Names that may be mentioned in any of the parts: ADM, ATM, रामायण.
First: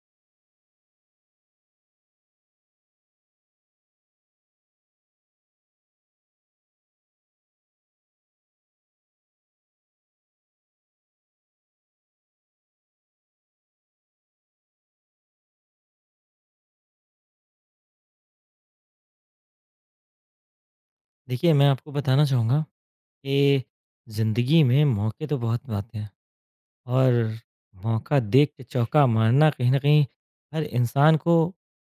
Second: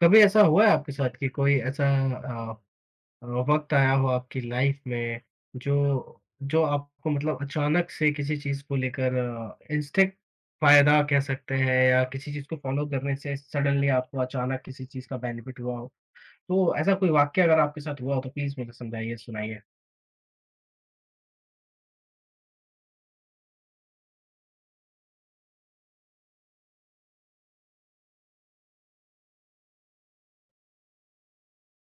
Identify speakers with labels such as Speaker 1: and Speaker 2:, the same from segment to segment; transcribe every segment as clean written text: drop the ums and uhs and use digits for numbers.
Speaker 1: कभी ऐसा हुआ है आपके साथ कि कोई ऐसा अ वक़्त आया हो आपकी लाइफ़ में जो जो आपको मतलब अचानक से किसी चीज़ को लेकर इंस्टेंट फ़ायदा कह सकते हैं या किसी चीज़ को फ़ॉलो करने से सडनली आपको अचानक किसी चीज़ का बेनिफिट हुआ हो? तो ऐसा कोई वाक़या अगर आपके साथ हुआ हो तो प्लीज़ मुझे समझाइए, सुनाइए?
Speaker 2: देखिए, मैं आपको बताना चाहूँगा कि ज़िंदगी में मौके तो बहुत आते हैं और मौका देख के चौका मारना कहीं न कहीं हर इंसान को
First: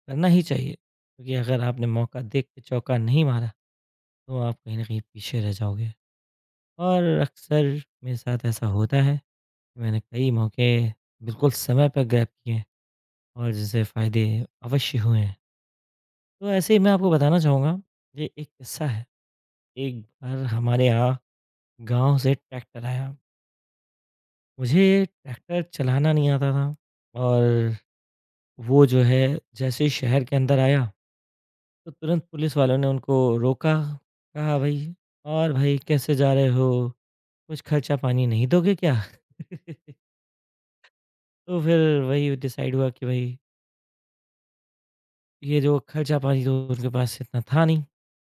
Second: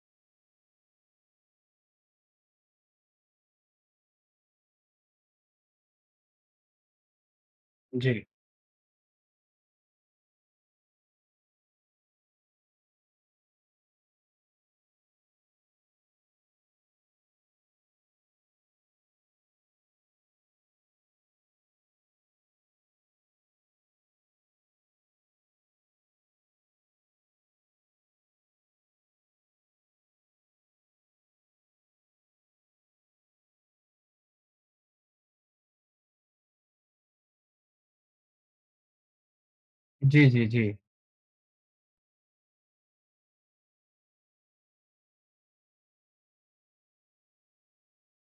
Speaker 2: करना ही चाहिए। क्योंकि अगर आपने मौका देख के चौका नहीं मारा, तो आप कहीं न कहीं पीछे रह जाओगे। और अक्सर मेरे
Speaker 1: जी।
Speaker 2: साथ ऐसा होता है, कि मैंने कई मौके बिल्कुल समय पर ग्रैब किए हैं और जिससे फ़ायदे अवश्य हुए हैं। तो ऐसे ही मैं आपको बताना चाहूँगा, ये एक किस्सा है। एक बार हमारे यहाँ गाँव से ट्रैक्टर आया। मुझे ट्रैक्टर चलाना नहीं आता था और वो जो है जैसे ही शहर के अंदर आया तो तुरंत पुलिस वालों ने उनको रोका, कहा भाई, और भाई कैसे जा रहे हो, कुछ खर्चा पानी नहीं दोगे क्या?
Speaker 1: जी, जी, जी।
Speaker 2: तो फिर वही डिसाइड हुआ कि भाई ये जो खर्चा पानी तो उनके पास इतना था नहीं।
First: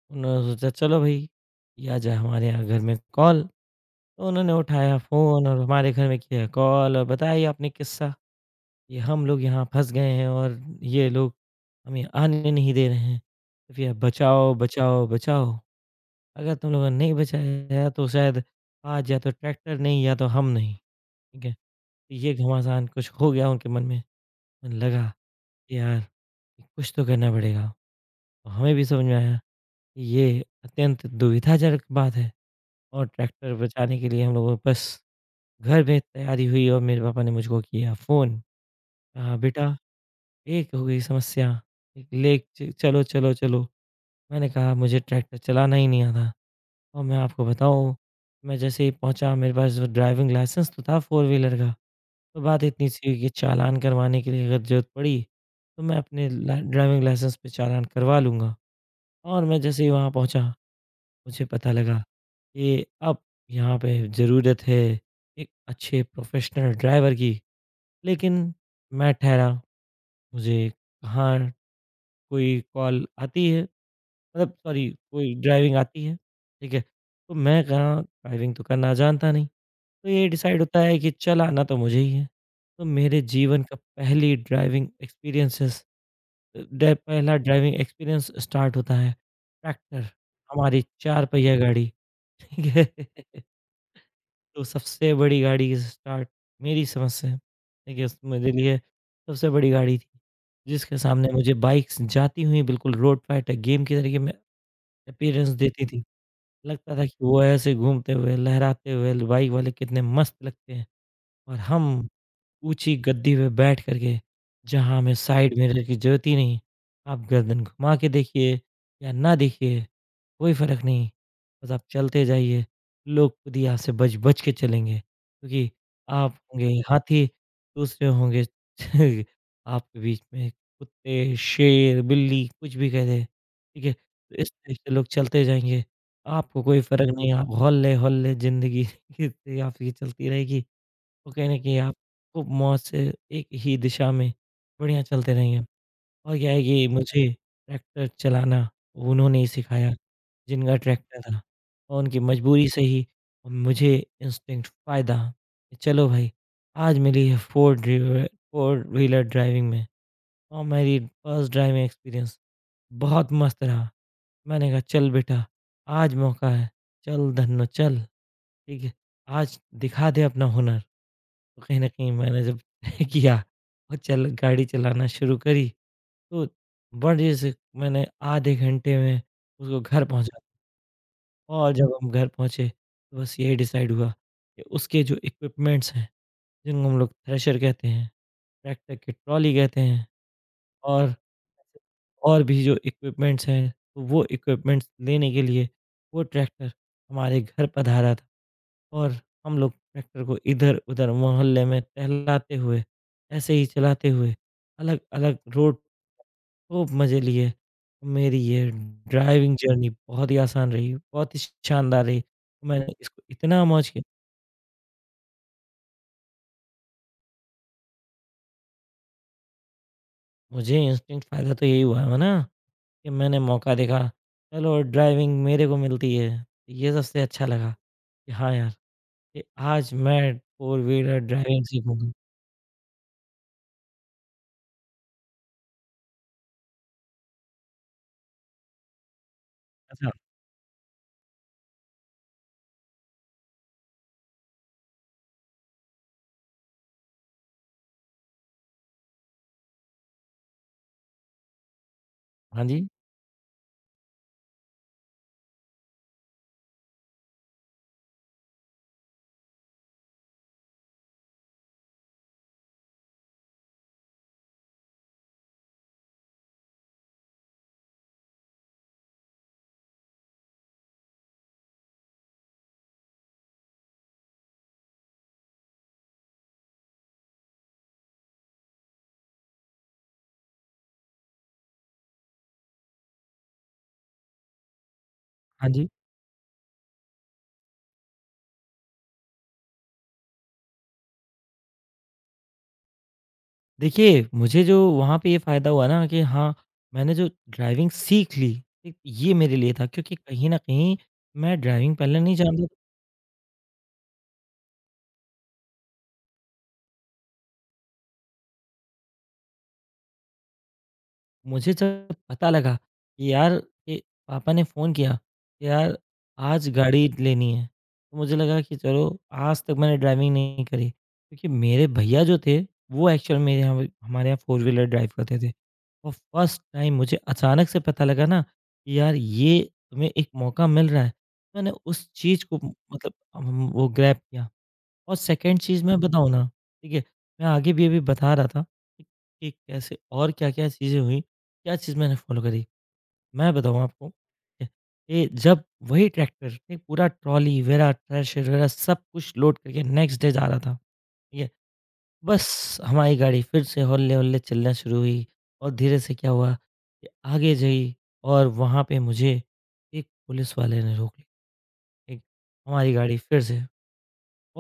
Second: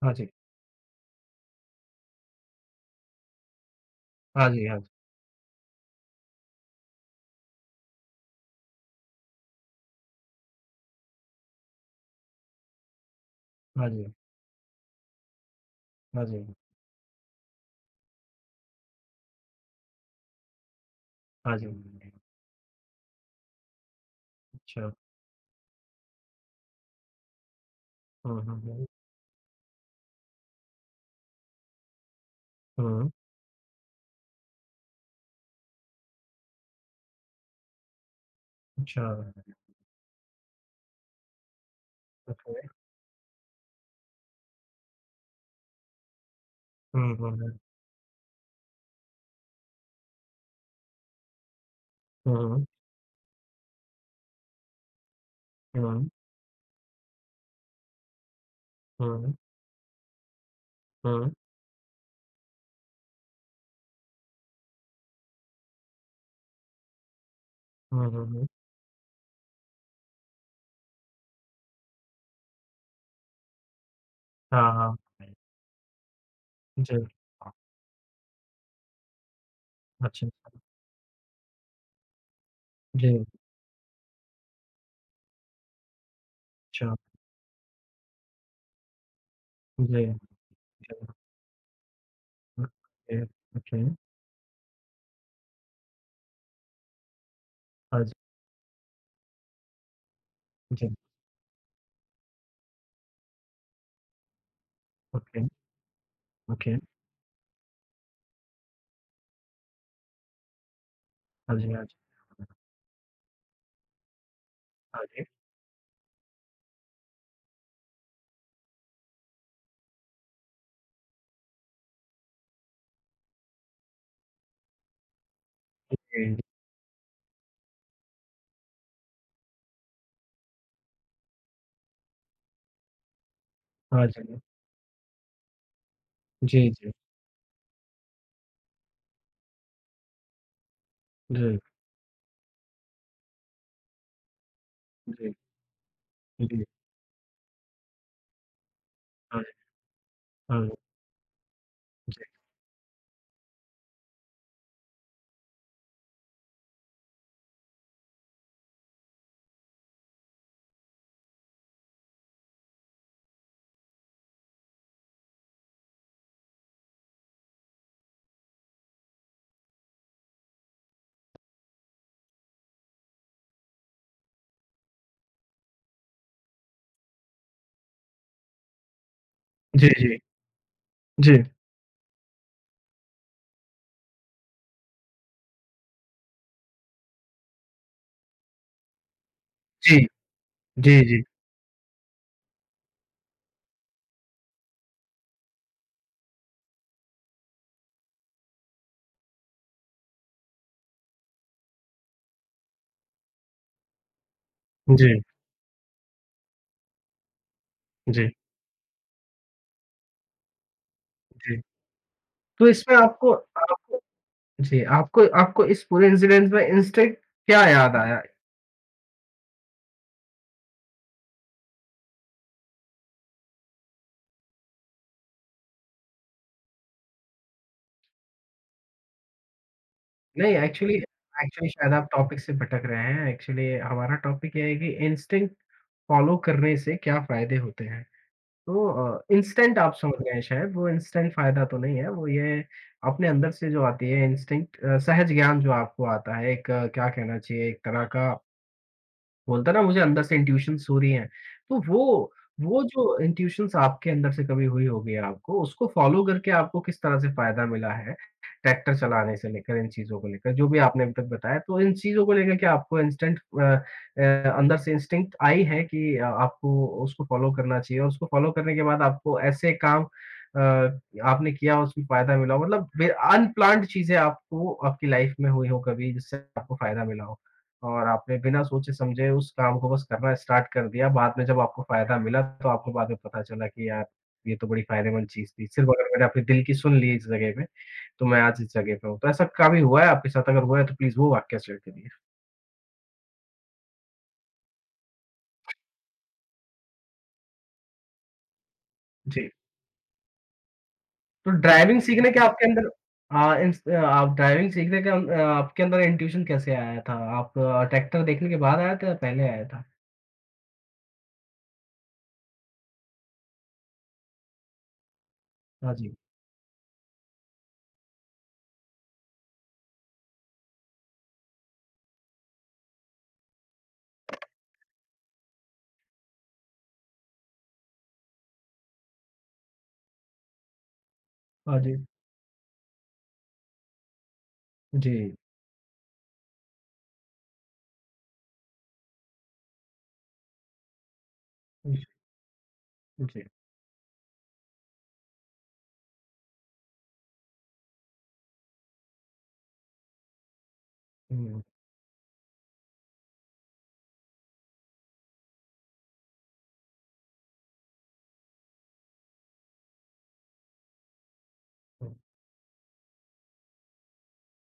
Speaker 1: हाँ जी।
Speaker 2: उन्होंने सोचा चलो भाई, या जाए हमारे यहाँ घर में कॉल, तो
Speaker 1: हाँ
Speaker 2: उन्होंने
Speaker 1: जी, हाँ जी।
Speaker 2: उठाया फ़ोन और हमारे घर में किया कॉल और बताया ये आपने किस्सा, ये हम लोग यहाँ फँस गए हैं और ये लोग हमें आने नहीं दे रहे हैं। तो
Speaker 1: हाँ
Speaker 2: भैया
Speaker 1: जी,
Speaker 2: बचाओ, बचाओ, बचाओ।
Speaker 1: हाँ जी,
Speaker 2: अगर तुम लोगों ने नहीं बचाया तो शायद आज या तो ट्रैक्टर नहीं या तो हम नहीं। ठीक है?
Speaker 1: हाँ जी।
Speaker 2: तो ये घमासान कुछ हो गया उनके मन में। मन
Speaker 1: अच्छा।
Speaker 2: लगा कि यार कुछ तो करना पड़ेगा।
Speaker 1: हुँ,
Speaker 2: तो
Speaker 1: हुँ,
Speaker 2: हमें भी
Speaker 1: हुँ।
Speaker 2: समझ में आया कि ये अत्यंत दुविधाजनक बात है और
Speaker 1: हुँ,
Speaker 2: ट्रैक्टर बचाने के लिए हम लोगों को बस घर में तैयारी हुई और मेरे पापा ने मुझको किया फ़ोन।
Speaker 1: अच्छा।
Speaker 2: कहा बेटा एक हो गई समस्या, एक लेक
Speaker 1: ओके।
Speaker 2: च चलो, चलो, चलो। मैंने कहा मुझे ट्रैक्टर चलाना ही नहीं आता और
Speaker 1: हुँ,
Speaker 2: मैं
Speaker 1: हुँ,
Speaker 2: आपको
Speaker 1: हुँ।
Speaker 2: बताऊँ, मैं जैसे ही पहुँचा मेरे पास वो ड्राइविंग लाइसेंस तो था फ़ोर व्हीलर का। तो बात
Speaker 1: हुँ,
Speaker 2: इतनी सी हुई कि चालान करवाने के लिए अगर ज़रूरत पड़ी, तो मैं
Speaker 1: हुँ।
Speaker 2: अपने ला ड्राइविंग लाइसेंस पे चालान करवा लूँगा।
Speaker 1: हुँ, हुँ।
Speaker 2: और मैं जैसे ही वहाँ पहुँचा,
Speaker 1: हुँ,
Speaker 2: मुझे पता लगा कि अब यहाँ पे ज़रूरत है एक अच्छे प्रोफ़ेशनल ड्राइवर की।
Speaker 1: हुँ,
Speaker 2: लेकिन
Speaker 1: हुँ।
Speaker 2: मैं ठहरा, मुझे कहाँ कोई कॉल आती है, मतलब
Speaker 1: हाँ,
Speaker 2: सॉरी,
Speaker 1: हाँ।
Speaker 2: कोई ड्राइविंग आती है, ठीक है?
Speaker 1: जी।
Speaker 2: तो मैं कहाँ ड्राइविंग तो करना जानता नहीं, तो
Speaker 1: अच्छा,
Speaker 2: ये
Speaker 1: अच्छा।
Speaker 2: डिसाइड होता है कि चलाना तो मुझे ही है। तो मेरे
Speaker 1: जी,
Speaker 2: जीवन का पहली ड्राइविंग एक्सपीरियंसेस अ,
Speaker 1: अच्छा।
Speaker 2: ड पहला ड्राइविंग एक्सपीरियंस स्टार्ट होता है ट्रैक्टर,
Speaker 1: जी,
Speaker 2: हमारी
Speaker 1: जी।
Speaker 2: 4 पहिया गाड़ी, ठीक है?
Speaker 1: Okay, okay.
Speaker 2: तो सबसे बड़ी गाड़ी की स्टार्ट, मेरी समझ से ठीक
Speaker 1: हाँ
Speaker 2: है,
Speaker 1: जी।
Speaker 2: मेरे लिए सबसे बड़ी गाड़ी थी,
Speaker 1: जी,
Speaker 2: जिसके सामने मुझे बाइक्स जाती हुई बिल्कुल रोड फाइटर गेम के तरीके में
Speaker 1: ओके,
Speaker 2: अपीयरेंस देती थी।
Speaker 1: ओके।
Speaker 2: लगता था कि वो ऐसे घूमते हुए, लहराते हुए बाइक वाले कितने मस्त लगते हैं
Speaker 1: हाँ
Speaker 2: और
Speaker 1: जी, हाँ जी।
Speaker 2: हम ऊँची गद्दी पे बैठ कर के, जहाँ
Speaker 1: हाँ
Speaker 2: हमें
Speaker 1: जी।
Speaker 2: साइड मिरर की ज़रूरत ही नहीं, आप गर्दन घुमा के देखिए या ना देखिए, कोई फ़र्क नहीं। बस आप चलते जाइए, लोग खुद ही आपसे बच-बच के चलेंगे, क्योंकि
Speaker 1: जी,
Speaker 2: आप
Speaker 1: जी।
Speaker 2: होंगे हाथी, दूसरे होंगे आपके बीच में कुत्ते, शेर, बिल्ली कुछ भी कह दे, ठीक है?
Speaker 1: हाँ
Speaker 2: तो
Speaker 1: जी।
Speaker 2: इस टाइप से लोग चलते जाएँगे, आपको
Speaker 1: जी,
Speaker 2: कोई
Speaker 1: जी।
Speaker 2: फ़र्क नहीं, आप हौले-हौले ज़िंदगी आपकी चलती रहेगी। तो कहीं
Speaker 1: जी,
Speaker 2: न कहीं आप खूब मौज से एक ही दिशा में बढ़िया
Speaker 1: जी,
Speaker 2: चलते रहेंगे। और क्या है
Speaker 1: जी।
Speaker 2: कि मुझे ट्रैक्टर चलाना उन्होंने
Speaker 1: हाँ
Speaker 2: ही
Speaker 1: जी,
Speaker 2: सिखाया,
Speaker 1: हाँ
Speaker 2: जिनका ट्रैक्टर था और उनकी
Speaker 1: जी।
Speaker 2: मजबूरी से ही मुझे इंस्टिंक्ट फ़ायदा। चलो भाई, आज मिली है फ़ोर व्हीलर ड्राइविंग में और मेरी फर्स्ट ड्राइविंग एक्सपीरियंस बहुत मस्त रहा। मैंने कहा चल बेटा, आज मौका है, चल धन्नो चल, ठीक है? आज दिखा दे अपना हुनर। तो कहीं न कहीं मैंने जब तय किया और चल गाड़ी चलाना शुरू करी, तो बढ़िया से मैंने आधे घंटे में उसको
Speaker 1: जी,
Speaker 2: घर
Speaker 1: जी,
Speaker 2: पहुँचा।
Speaker 1: जी।
Speaker 2: और जब हम घर पहुँचे, तो बस यही डिसाइड हुआ कि उसके जो इक्विपमेंट्स हैं, जिनको हम लोग थ्रेशर कहते हैं, ट्रैक्टर की ट्रॉली कहते
Speaker 1: जी,
Speaker 2: हैं,
Speaker 1: जी,
Speaker 2: और
Speaker 1: जी,
Speaker 2: और भी जो इक्विपमेंट्स हैं, तो वो इक्विपमेंट्स लेने के लिए वो ट्रैक्टर हमारे घर पधारा था। और हम लोग ट्रैक्टर को इधर-उधर मोहल्ले में टहलाते हुए, ऐसे ही चलाते हुए
Speaker 1: जी,
Speaker 2: अलग-अलग रोड खूब मज़े लिए।
Speaker 1: जी,
Speaker 2: मेरी ये ड्राइविंग जर्नी बहुत ही आसान रही, बहुत ही
Speaker 1: जी।
Speaker 2: शानदार रही।
Speaker 1: तो
Speaker 2: मैंने
Speaker 1: इसमें
Speaker 2: इसको
Speaker 1: आपको
Speaker 2: इतना मौज
Speaker 1: आपको
Speaker 2: किया,
Speaker 1: जी, आपको आपको इस पूरे इंसिडेंट में इंस्टेंट क्या याद आया?
Speaker 2: मुझे इंस्टिंक्ट फ़ायदा तो यही हुआ है ना कि मैंने मौका देखा, चलो ड्राइविंग मेरे को मिलती है। ये सबसे अच्छा लगा कि हाँ यार, कि आज मैं
Speaker 1: नहीं
Speaker 2: four
Speaker 1: actually
Speaker 2: wheeler driving
Speaker 1: actually शायद आप
Speaker 2: सीखूँगा।
Speaker 1: टॉपिक से भटक रहे हैं। एक्चुअली हमारा टॉपिक ये है कि इंस्टिंक्ट फ़ॉलो करने से क्या फ़ायदे होते हैं। तो इंस्टेंट आप
Speaker 2: अच्छा,
Speaker 1: समझ गए हैं शायद वो इंस्टेंट फ़ायदा तो नहीं है। वो ये अपने अंदर से जो आती है इंस्टिंक्ट सहज ज्ञान जो आपको आता है एक क्या कहना चाहिए एक तरह का बोलता ना मुझे अंदर से इंट्यूशंस हो रही हैं। तो वो
Speaker 2: हाँ
Speaker 1: वो
Speaker 2: जी,
Speaker 1: जो इंट्यूशंस आपके अंदर से कभी हुई होगी आपको, उसको फॉलो करके आपको किस तरह से फ़ायदा मिला है? ट्रैक्टर चलाने से लेकर इन चीज़ों को लेकर, जो भी आपने अभी तक बताया, तो इन चीज़ों को लेकर क्या आपको इंस्टेंट अ, अंदर से इंस्टिंक्ट आई है कि आपको उसको फॉलो करना चाहिए और उसको फॉलो करने के बाद आपको ऐसे काम अ, आपने किया उसमें फ़ायदा मिला हो? मतलब बे अनप्लान्ड चीज़ें आपको आपकी लाइफ़ में हुई हो कभी जिससे आपको फ़ायदा मिला हो? और आपने बिना सोचे समझे उस काम को बस करना स्टार्ट कर दिया, बाद में जब आपको फ़ायदा मिला तो आपको बाद में पता चला कि यार, ये तो बड़ी फ़ायदेमंद चीज़ थी।
Speaker 2: हाँ
Speaker 1: सिर्फ़
Speaker 2: जी।
Speaker 1: अगर मैंने अपने दिल की सुन ली इस जगह पे, तो मैं आज इस जगह पे हूँ। तो ऐसा कभी हुआ है आपके साथ? अगर हुआ है तो प्लीज़ वो वाक़या शेयर करिए।
Speaker 2: देखिए, मुझे जो वहाँ पे ये फ़ायदा हुआ ना कि हाँ, मैंने जो ड्राइविंग सीख ली, ठीक? ये
Speaker 1: जी,
Speaker 2: मेरे लिए था, क्योंकि कहीं न कहीं
Speaker 1: तो
Speaker 2: मैं ड्राइविंग
Speaker 1: ड्राइविंग
Speaker 2: पहले
Speaker 1: सीखने
Speaker 2: नहीं
Speaker 1: के
Speaker 2: जानता
Speaker 1: आपके
Speaker 2: था।
Speaker 1: अंदर आप ड्राइविंग सीखने के आपके अंदर इंट्यूशन कैसे आया था? आप ट्रैक्टर देखने के बाद आया था या पहले आया था?
Speaker 2: मुझे जब पता लगा कि यार, कि पापा ने फ़ोन किया कि
Speaker 1: हाँ
Speaker 2: यार
Speaker 1: जी,
Speaker 2: आज गाड़ी लेनी है, तो मुझे लगा कि चलो आज तक मैंने ड्राइविंग नहीं करी। क्योंकि मेरे भैया जो थे, वो एक्चुअल में यहाँ पे हमारे यहाँ फ़ोर व्हीलर ड्राइव करते थे। और फर्स्ट टाइम मुझे अचानक से पता लगा ना कि यार ये तुम्हें एक मौका मिल रहा है। मैंने
Speaker 1: हाँ जी,
Speaker 2: उस चीज़ को मतलब वो ग्रैब किया और
Speaker 1: जी,
Speaker 2: सेकंड चीज़ मैं बताऊँ ना, ठीक है, मैं आगे भी अभी बता रहा था कि कि कैसे और क्या-क्या चीज़ें हुई, क्या चीज़ मैंने फॉलो करी।
Speaker 1: जी,
Speaker 2: मैं बताऊँ आपको, ठीक है, ये जब वही ट्रैक्टर, एक पूरा ट्रॉली वगैरह, थ्रेशर वगैरह सब कुछ लोड करके नेक्स्ट डे जा रहा था, ठीक है।
Speaker 1: हुँ, हुँ,
Speaker 2: बस हमारी गाड़ी फिर से हौले-हौले चलना शुरू हुई और धीरे से क्या हुआ कि आगे गई और वहाँ पे मुझे एक पुलिस वाले ने रोक लिया,
Speaker 1: हुँ,
Speaker 2: एक हमारी गाड़ी फिर से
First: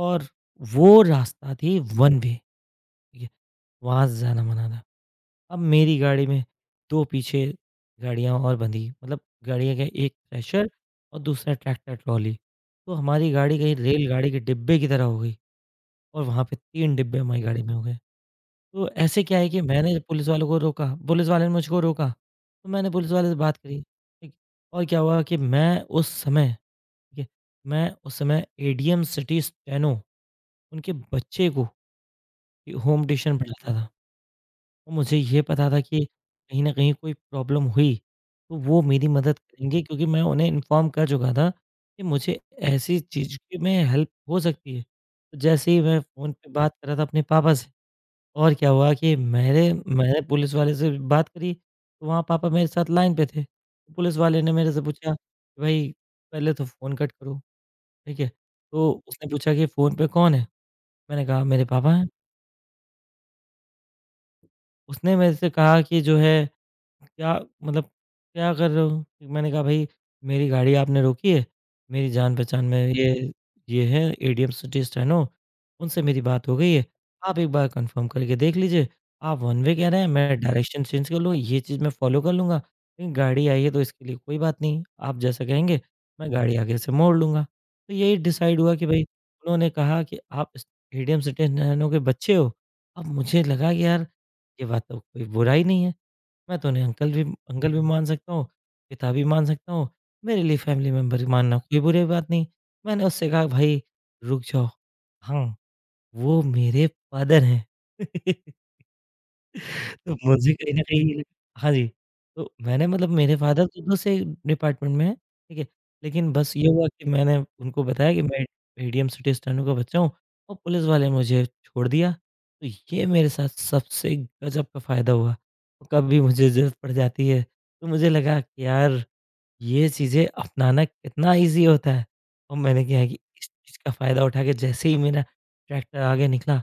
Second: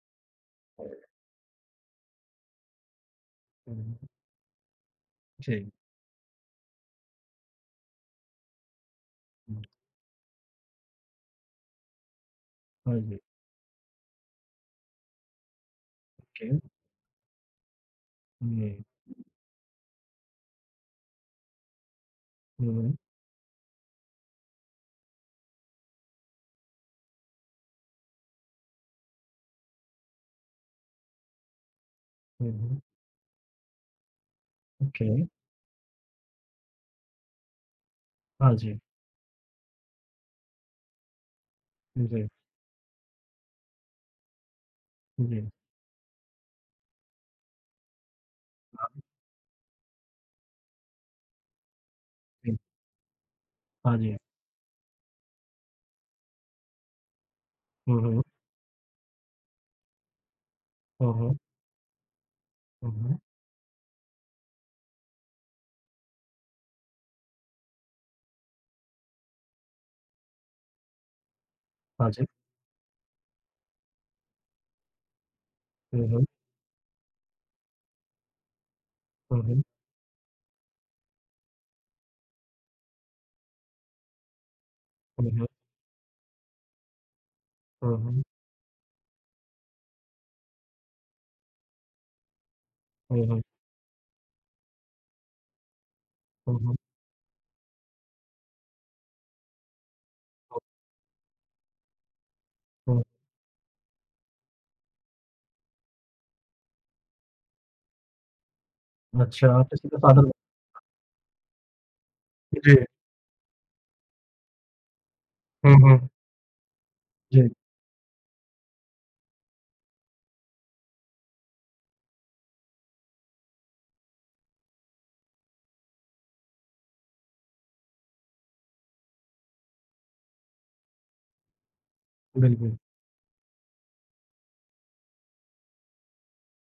Speaker 2: और वो रास्ता थी वन वे, ठीक है?
Speaker 1: हुँ,
Speaker 2: वहाँ से जाना मना था। अब
Speaker 1: जी,
Speaker 2: मेरी गाड़ी में 2 पीछे गाड़ियाँ और बंधी, मतलब
Speaker 1: हुँ,
Speaker 2: गाड़ियाँ क्या, एक थ्रेशर और दूसरा ट्रैक्टर ट्रॉली। तो
Speaker 1: हाँ जी,
Speaker 2: हमारी गाड़ी कहीं रेलगाड़ी के डिब्बे की तरह हो गई और वहाँ
Speaker 1: ओके।
Speaker 2: पे 3 डिब्बे हमारी गाड़ी में हो गए।
Speaker 1: जी।
Speaker 2: तो ऐसे क्या है कि मैंने पुलिस वालों को रोका, पुलिस वाले ने मुझको रोका, तो
Speaker 1: हुँ,
Speaker 2: मैंने
Speaker 1: हुँ।
Speaker 2: पुलिस वाले से बात करी, ठीक। और क्या हुआ कि मैं उस समय, ठीक है, मैं उस समय एडीएम सिटी स्टेनो, उनके बच्चे को
Speaker 1: हुँ,
Speaker 2: ये
Speaker 1: हुँ।
Speaker 2: होम ट्यूशन पढ़ाता था और
Speaker 1: ओके।
Speaker 2: मुझे ये पता था कि कहीं न कहीं कोई प्रॉब्लम हुई,
Speaker 1: हाँ
Speaker 2: तो
Speaker 1: जी।
Speaker 2: वो मेरी मदद करेंगे, क्योंकि मैं उन्हें इन्फॉर्म कर चुका था कि
Speaker 1: जी, जी,
Speaker 2: मुझे ऐसी चीज़ की में हेल्प हो सकती है। तो जैसे ही मैं फ़ोन पे बात कर रहा था अपने पापा से और क्या हुआ कि मेरे मैंने पुलिस वाले से बात करी, तो वहाँ पापा
Speaker 1: जी।
Speaker 2: मेरे साथ लाइन पे थे।
Speaker 1: हाँ जी।
Speaker 2: पुलिस वाले ने मेरे से पूछा कि भई पहले तो फ़ोन कट करो,
Speaker 1: हुँ,
Speaker 2: ठीक
Speaker 1: हुँ।
Speaker 2: है? तो उसने पूछा कि फ़ोन पे कौन है?
Speaker 1: हुँ,
Speaker 2: मैंने
Speaker 1: हुँ।
Speaker 2: कहा मेरे पापा हैं।
Speaker 1: हुँ, हुँ।
Speaker 2: उसने मेरे से कहा कि जो है क्या, मतलब क्या कर रहे हो? मैंने कहा भाई मेरी गाड़ी आपने रोकी है, मेरी
Speaker 1: हाँ जी।
Speaker 2: जान पहचान में ये है एडीएम सिटी स्टेनो, उनसे
Speaker 1: हुँ,
Speaker 2: मेरी
Speaker 1: हुँ।
Speaker 2: बात हो गई है, आप एक बार कंफर्म करके देख लीजिए, आप
Speaker 1: हुँ, हुँ।
Speaker 2: वन वे कह रहे हैं मैं डायरेक्शन चेंज कर लूँ, ये चीज़ मैं फॉलो कर लूँगा, लेकिन गाड़ी आई है तो इसके लिए कोई बात नहीं, आप
Speaker 1: हुँ,
Speaker 2: जैसा
Speaker 1: हुँ।
Speaker 2: कहेंगे मैं गाड़ी आगे से मोड़ लूँगा। तो
Speaker 1: हुँ,
Speaker 2: यही
Speaker 1: हुँ।
Speaker 2: डिसाइड हुआ कि भाई उन्होंने कहा कि आप इस एडीएम सिटी स्टेनो के बच्चे हो, अब
Speaker 1: हुँ, हुँ।
Speaker 2: मुझे लगा कि यार ये बात तो कोई बुरा ही नहीं है।
Speaker 1: हुँ,
Speaker 2: मैं तो
Speaker 1: हुँ।
Speaker 2: उन्हें अंकल भी मान सकता हूँ, पिता भी मान सकता हूँ, मेरे लिए
Speaker 1: हुँ,
Speaker 2: फैमिली मेंबर मानना कोई बुरी बात नहीं।
Speaker 1: हुँ।
Speaker 2: मैंने उससे कहा भाई रुक जाओ, हाँ, वो मेरे फादर हैं।
Speaker 1: अच्छा, आप इसी का
Speaker 2: तो
Speaker 1: साधन
Speaker 2: मुझे कहीं न कहीं, हाँ जी, तो
Speaker 1: जी।
Speaker 2: मैंने मतलब मेरे फादर तो दूसरे डिपार्टमेंट में हैं, ठीक है?
Speaker 1: हुँ, हुँ।
Speaker 2: लेकिन बस ये हुआ कि मैंने
Speaker 1: जी,
Speaker 2: उनको बताया कि मैं मीडियम सिटी स्टैंडर्ड का बच्चा हूँ और पुलिस वाले मुझे छोड़ दिया। तो ये मेरे साथ सबसे गज़ब का फ़ायदा हुआ। तो कभी मुझे ज़रूरत पड़ जाती है, तो मुझे लगा कि यार ये चीज़ें अपनाना कितना ईज़ी होता है। और
Speaker 1: बिल्कुल।
Speaker 2: मैंने क्या है कि इस चीज़ का फ़ायदा उठा के जैसे ही मेरा ट्रैक्टर आगे निकला,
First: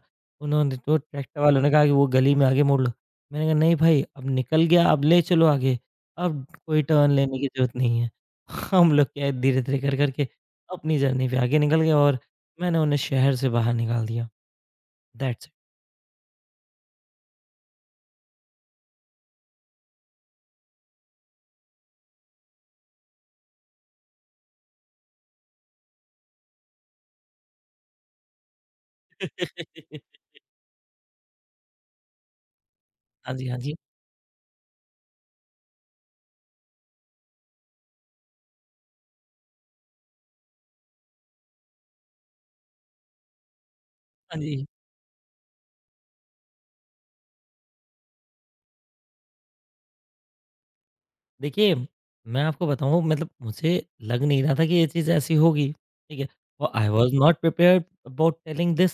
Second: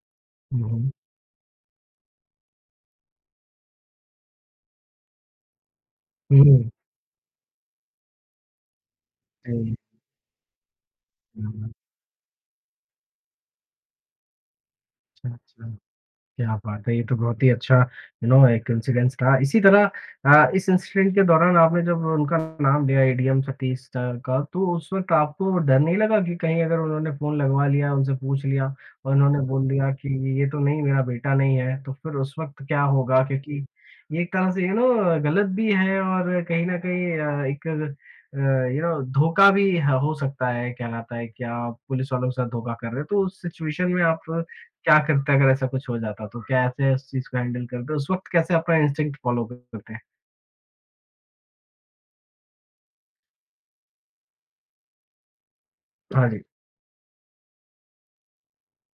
Speaker 1: हुँ,
Speaker 2: उन्होंने,
Speaker 1: हुँ।
Speaker 2: तो ट्रैक्टर वालों ने कहा कि वो गली में आगे मोड़ लो। मैंने कहा नहीं भाई अब निकल गया अब ले चलो आगे, अब
Speaker 1: हुँ।
Speaker 2: कोई टर्न लेने की ज़रूरत नहीं है। हम लोग क्या है
Speaker 1: जी।
Speaker 2: धीरे-धीरे कर कर के अपनी जर्नी पे आगे
Speaker 1: हुँ,
Speaker 2: निकल गए और मैंने उन्हें शहर से बाहर निकाल दिया।
Speaker 1: अच्छा,
Speaker 2: दैट्स
Speaker 1: अच्छा। क्या बात है! ये तो बहुत ही अच्छा एक कोइंसिडेंस था। इसी तरह इस इंसिडेंट के दौरान आपने जब उनका नाम लिया एडीएम सतीश सर का, तो उस वक़्त आपको डर नहीं लगा कि कहीं अगर उन्होंने फ़ोन लगवा लिया, उनसे पूछ लिया और उन्होंने बोल दिया कि
Speaker 2: इट।
Speaker 1: ये तो नहीं मेरा बेटा नहीं है, तो फिर उस वक़्त क्या होगा?
Speaker 2: हाँ जी, हाँ
Speaker 1: क्योंकि
Speaker 2: जी।
Speaker 1: ये एक तरह से गलत भी है और कहीं न कहीं एक धोखा भी ह हो सकता है, क्या कहता है कि आप पुलिस वालों के साथ धोखा कर रहे हो। तो उस सिचुएशन में आप
Speaker 2: हाँ जी।
Speaker 1: क्या करते हैं अगर ऐसा कुछ हो जाता तो? कैसे उस चीज़ को हैंडल करते? उस वक़्त कैसे अपना इंस्टिंक्ट फॉलो करते हैं?
Speaker 2: देखिए, मैं आपको बताऊँ मतलब मुझे लग नहीं रहा था कि ये चीज़ ऐसी होगी, ठीक
Speaker 1: हाँ
Speaker 2: है?
Speaker 1: जी।
Speaker 2: और I was not prepared about telling this.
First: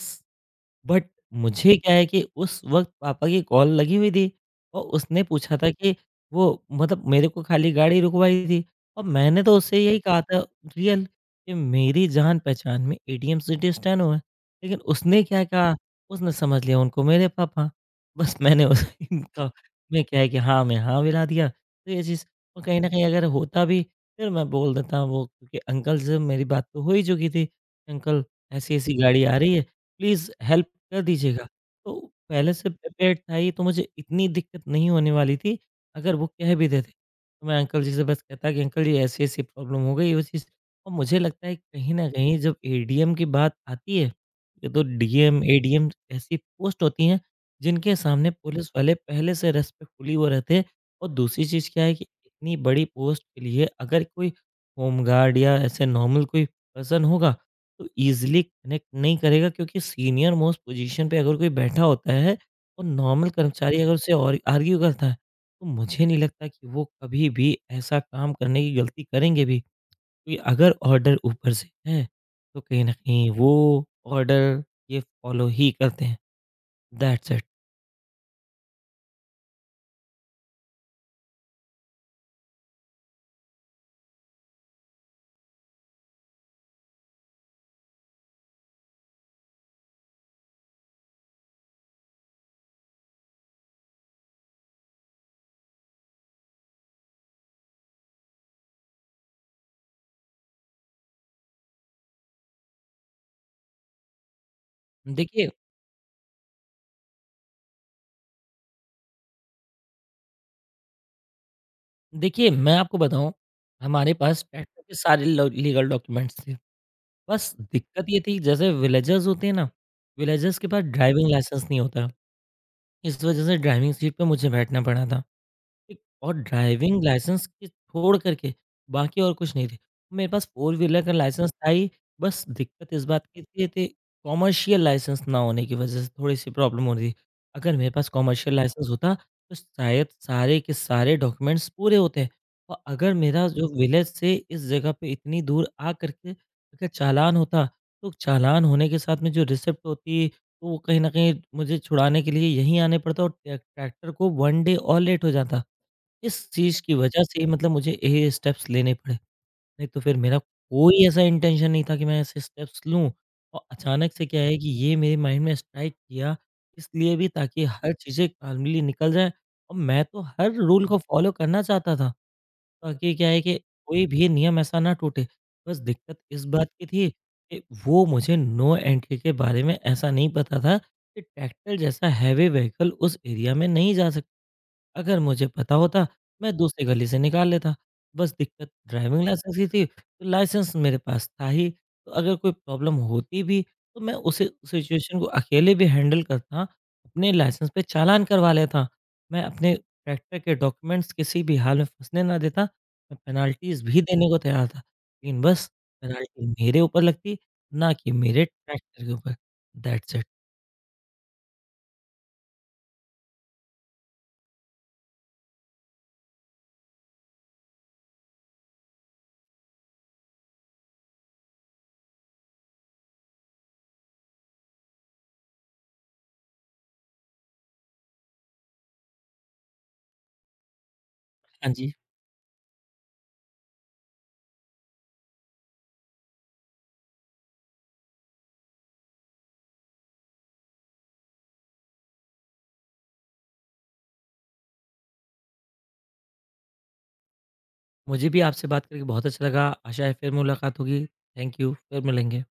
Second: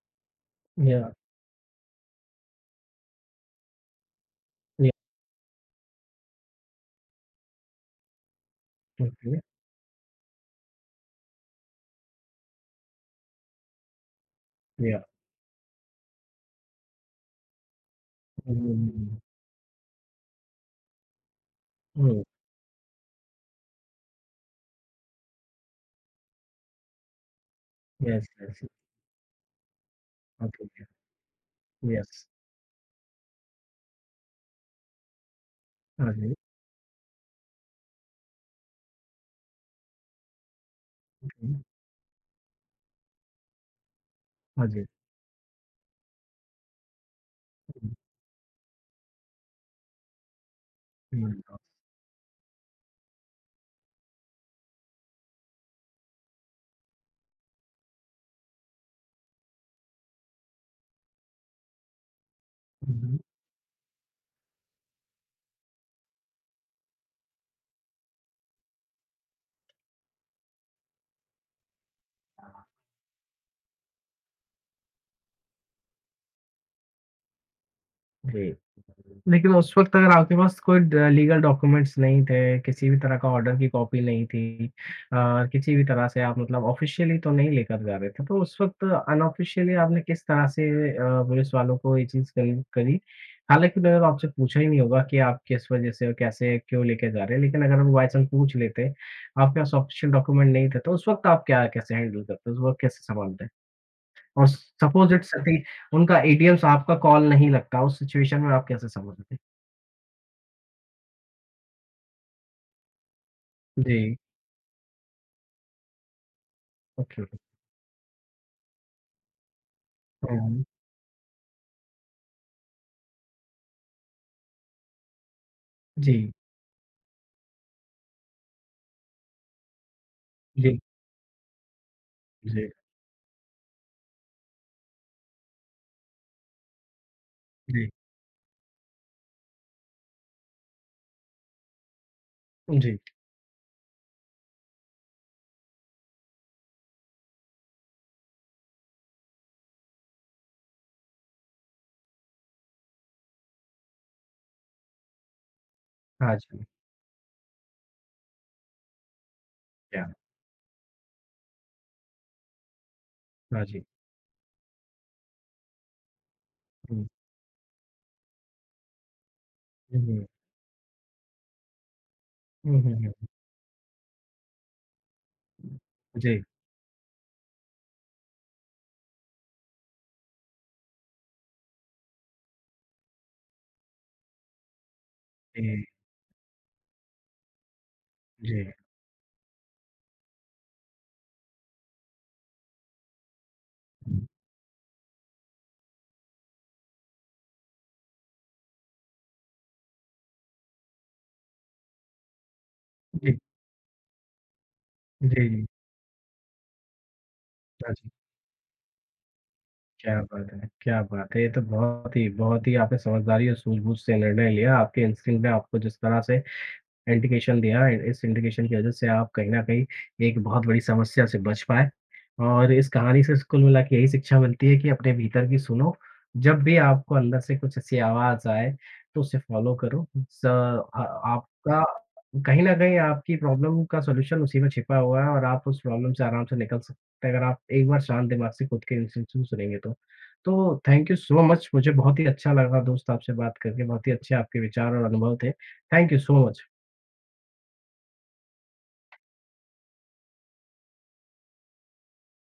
Speaker 1: या
Speaker 2: बट मुझे क्या है कि उस वक़्त पापा की कॉल लगी हुई थी और
Speaker 1: या
Speaker 2: उसने पूछा था कि वो मेरे को खाली गाड़ी रुकवाई थी और
Speaker 1: ओके
Speaker 2: मैंने तो उससे यही कहा था रियल कि मेरी जान-पहचान में एटीएम सिटी स्टैनो है। लेकिन
Speaker 1: या
Speaker 2: उसने क्या कहा, उसने समझ लिया उनको मेरे पापा। बस मैंने उस
Speaker 1: हुँ,
Speaker 2: इनका मैं क्या है कि हाँ में हाँ मिला दिया। तो ये
Speaker 1: हुँ,
Speaker 2: चीज़ और कहीं न कहीं अगर होता भी फिर मैं बोल देता वो क्योंकि अंकल से मेरी बात तो हो ही चुकी थी। अंकल
Speaker 1: यस, यस,
Speaker 2: ऐसी-ऐसी गाड़ी आ रही है, प्लीज़ हेल्प
Speaker 1: ओके,
Speaker 2: कर दीजिएगा। तो
Speaker 1: यस।
Speaker 2: पहले से प्रिपेयर्ड था ये तो मुझे इतनी दिक्कत नहीं होने वाली थी,
Speaker 1: हाँ
Speaker 2: अगर वो
Speaker 1: जी,
Speaker 2: कह भी देते। तो मैं अंकल जी से बस कहता कि अंकल जी ऐसी-ऐसी प्रॉब्लम हो गई वो चीज़। और मुझे लगता है
Speaker 1: हुँ,
Speaker 2: कहीं न कहीं जब एडीएम की बात आती है,
Speaker 1: हाँ
Speaker 2: ये तो
Speaker 1: जी।
Speaker 2: डीएम, एडीएम ऐसी पोस्ट होती हैं
Speaker 1: हुँ,
Speaker 2: जिनके सामने पुलिस वाले पहले से रिस्पेक्टफुली वो रहते हैं। और
Speaker 1: हुँ,
Speaker 2: दूसरी चीज़ क्या है कि इतनी बड़ी पोस्ट के लिए अगर कोई होमगार्ड या ऐसे नॉर्मल कोई पर्सन होगा तो ईज़िली कनेक्ट नहीं करेगा, क्योंकि सीनियर मोस्ट पोजीशन पे अगर कोई बैठा होता है और
Speaker 1: हुँ।
Speaker 2: नॉर्मल कर्मचारी अगर उससे और आर्ग्यू करता है, तो मुझे नहीं लगता कि वो कभी भी ऐसा काम करने की गलती करेंगे भी। क्योंकि अगर ऑर्डर ऊपर से है तो कहीं ना कहीं वो ऑर्डर ये फॉलो ही करते हैं। That's it.
Speaker 1: जी। लेकिन उस वक़्त अगर आपके पास कोई ड लीगल डॉक्यूमेंट्स नहीं थे, किसी भी तरह का ऑर्डर की कॉपी नहीं थी किसी भी तरह से आप मतलब ऑफ़िशियली तो नहीं लेकर जा रहे थे, तो उस वक़्त अनऑफ़िशियली आपने किस तरह से पुलिस वालों को ये चीज़ करी करी? हालाँकि उन्होंने तो आपसे पूछा ही नहीं होगा कि आप किस वज़ह से और कैसे, क्यों लेके जा रहे हैं, लेकिन अगर वो बाय चांस पूछ लेते, आपके पास ऑफ़िशियल डॉक्यूमेंट नहीं थे, तो उस वक़्त आप क्या कैसे हैंडल करते? उस वक़्त कैसे सँभालते? और सपोज़ इट्स
Speaker 2: देखिए
Speaker 1: सटी उनका एटीएम्स आपका कॉल नहीं लगता, उस सिचुएशन में आप कैसे संभलोगे?
Speaker 2: देखिए मैं आपको बताऊं हमारे
Speaker 1: जी,
Speaker 2: पास ट्रैक्टर के सारे लीगल डॉक्यूमेंट्स थे।
Speaker 1: Okay, okay.
Speaker 2: बस दिक्कत ये थी जैसे विलेजर्स होते हैं ना, विलेजर्स
Speaker 1: हुँ,
Speaker 2: के पास ड्राइविंग लाइसेंस नहीं होता। इस वजह से ड्राइविंग सीट पे मुझे बैठना पड़ा था। ठीक,
Speaker 1: जी,
Speaker 2: और ड्राइविंग लाइसेंस के छोड़ कर के बाकी और कुछ नहीं थी। मेरे पास फ़ोर
Speaker 1: जी,
Speaker 2: व्हीलर का लाइसेंस था ही, बस
Speaker 1: जी,
Speaker 2: दिक्कत इस बात की थी कॉमर्शियल लाइसेंस ना होने की वजह से थोड़ी-सी प्रॉब्लम हो रही थी। अगर
Speaker 1: जी,
Speaker 2: मेरे पास कॉमर्शियल लाइसेंस होता, तो शायद सारे के सारे डॉक्यूमेंट्स पूरे होते। और
Speaker 1: जी।
Speaker 2: अगर मेरा जो विलेज से इस जगह पे इतनी दूर आ कर के अगर चालान होता, तो चालान होने के साथ में जो रिसिप्ट होती, तो वो कहीं न कहीं मुझे छुड़ाने के लिए यहीं आने पड़ता और ट ट्रैक्टर को 1 डे और लेट हो जाता।
Speaker 1: हाँ
Speaker 2: इस
Speaker 1: जी,
Speaker 2: चीज़ की वजह से मुझे ये स्टेप्स लेने पड़े। नहीं तो
Speaker 1: क्या
Speaker 2: फिर मेरा कोई ऐसा इंटेंशन नहीं था कि मैं ऐसे स्टेप्स लूँ और
Speaker 1: हाँ जी।
Speaker 2: अचानक से क्या है कि ये मेरे माइंड में स्ट्राइक किया,
Speaker 1: हुँ,
Speaker 2: इसलिए भी ताकि हर चीज़ें काल्मली निकल जाए और मैं तो
Speaker 1: हुँ,
Speaker 2: हर रूल को फॉलो करना चाहता था,
Speaker 1: हुँ, हुँ,
Speaker 2: ताकि
Speaker 1: हुँ,
Speaker 2: क्या है कि कोई भी नियम ऐसा ना टूटे।
Speaker 1: हुँ।
Speaker 2: बस दिक्कत
Speaker 1: जी,
Speaker 2: इस बात की थी कि वो मुझे नो एंट्री के बारे में ऐसा नहीं पता था कि ट्रैक्टर जैसा हैवी व्हीकल उस एरिया में नहीं जा सकता। अगर मुझे पता
Speaker 1: जी,
Speaker 2: होता, मैं दूसरी गली से निकाल लेता। बस
Speaker 1: जी,
Speaker 2: दिक्कत ड्राइविंग लाइसेंस की थी, तो लाइसेंस मेरे पास था ही, तो अगर कोई प्रॉब्लम होती भी, तो मैं उसे सिचुएशन को अकेले भी हैंडल करता, अपने लाइसेंस पे चालान करवा लेता। मैं अपने ट्रैक्टर के डॉक्यूमेंट्स किसी भी हाल में फँसने ना देता, मैं
Speaker 1: जी,
Speaker 2: पेनल्टीज़ भी देने को तैयार था। लेकिन
Speaker 1: जी,
Speaker 2: बस पेनल्टी मेरे ऊपर लगती,
Speaker 1: हाँ
Speaker 2: ना
Speaker 1: जी।
Speaker 2: कि मेरे ट्रैक्टर के ऊपर। दैट्स
Speaker 1: क्या
Speaker 2: इट।
Speaker 1: बात है, क्या बात है! ये तो बहुत ही आपने समझदारी और सूझबूझ से निर्णय लिया, आपके इंस्टिंक्ट ने आपको जिस तरह से इंडिकेशन दिया, इस इंडिकेशन की वज़ह से आप कहीं न कहीं एक बहुत बड़ी समस्या से बच पाए। और इस कहानी से स कुल मिला के यही शिक्षा मिलती है कि अपने भीतर की सुनो, जब भी आपको अंदर से कुछ ऐसी आवाज़ आए, तो उसे फ़ॉलो करो। स अ,
Speaker 2: हाँ
Speaker 1: आपका
Speaker 2: जी।
Speaker 1: कहीं न कहीं आपकी प्रॉब्लम का सॉल्यूशन उसी में छिपा हुआ है और आप उस प्रॉब्लम से आराम से निकल सकते हैं, अगर आप एक बार शांत दिमाग से खुद के इंस्ट्रक्शन सुनेंगे तो। तो थैंक यू सो मच मुझे बहुत ही अच्छा लगा दोस्त आपसे बात करके, बहुत ही अच्छे आपके विचार और अनुभव थे। Thank you so much.
Speaker 2: मुझे भी आपसे बात करके बहुत अच्छा लगा। आशा है फिर मुलाकात होगी। Thank you. फिर मिलेंगे।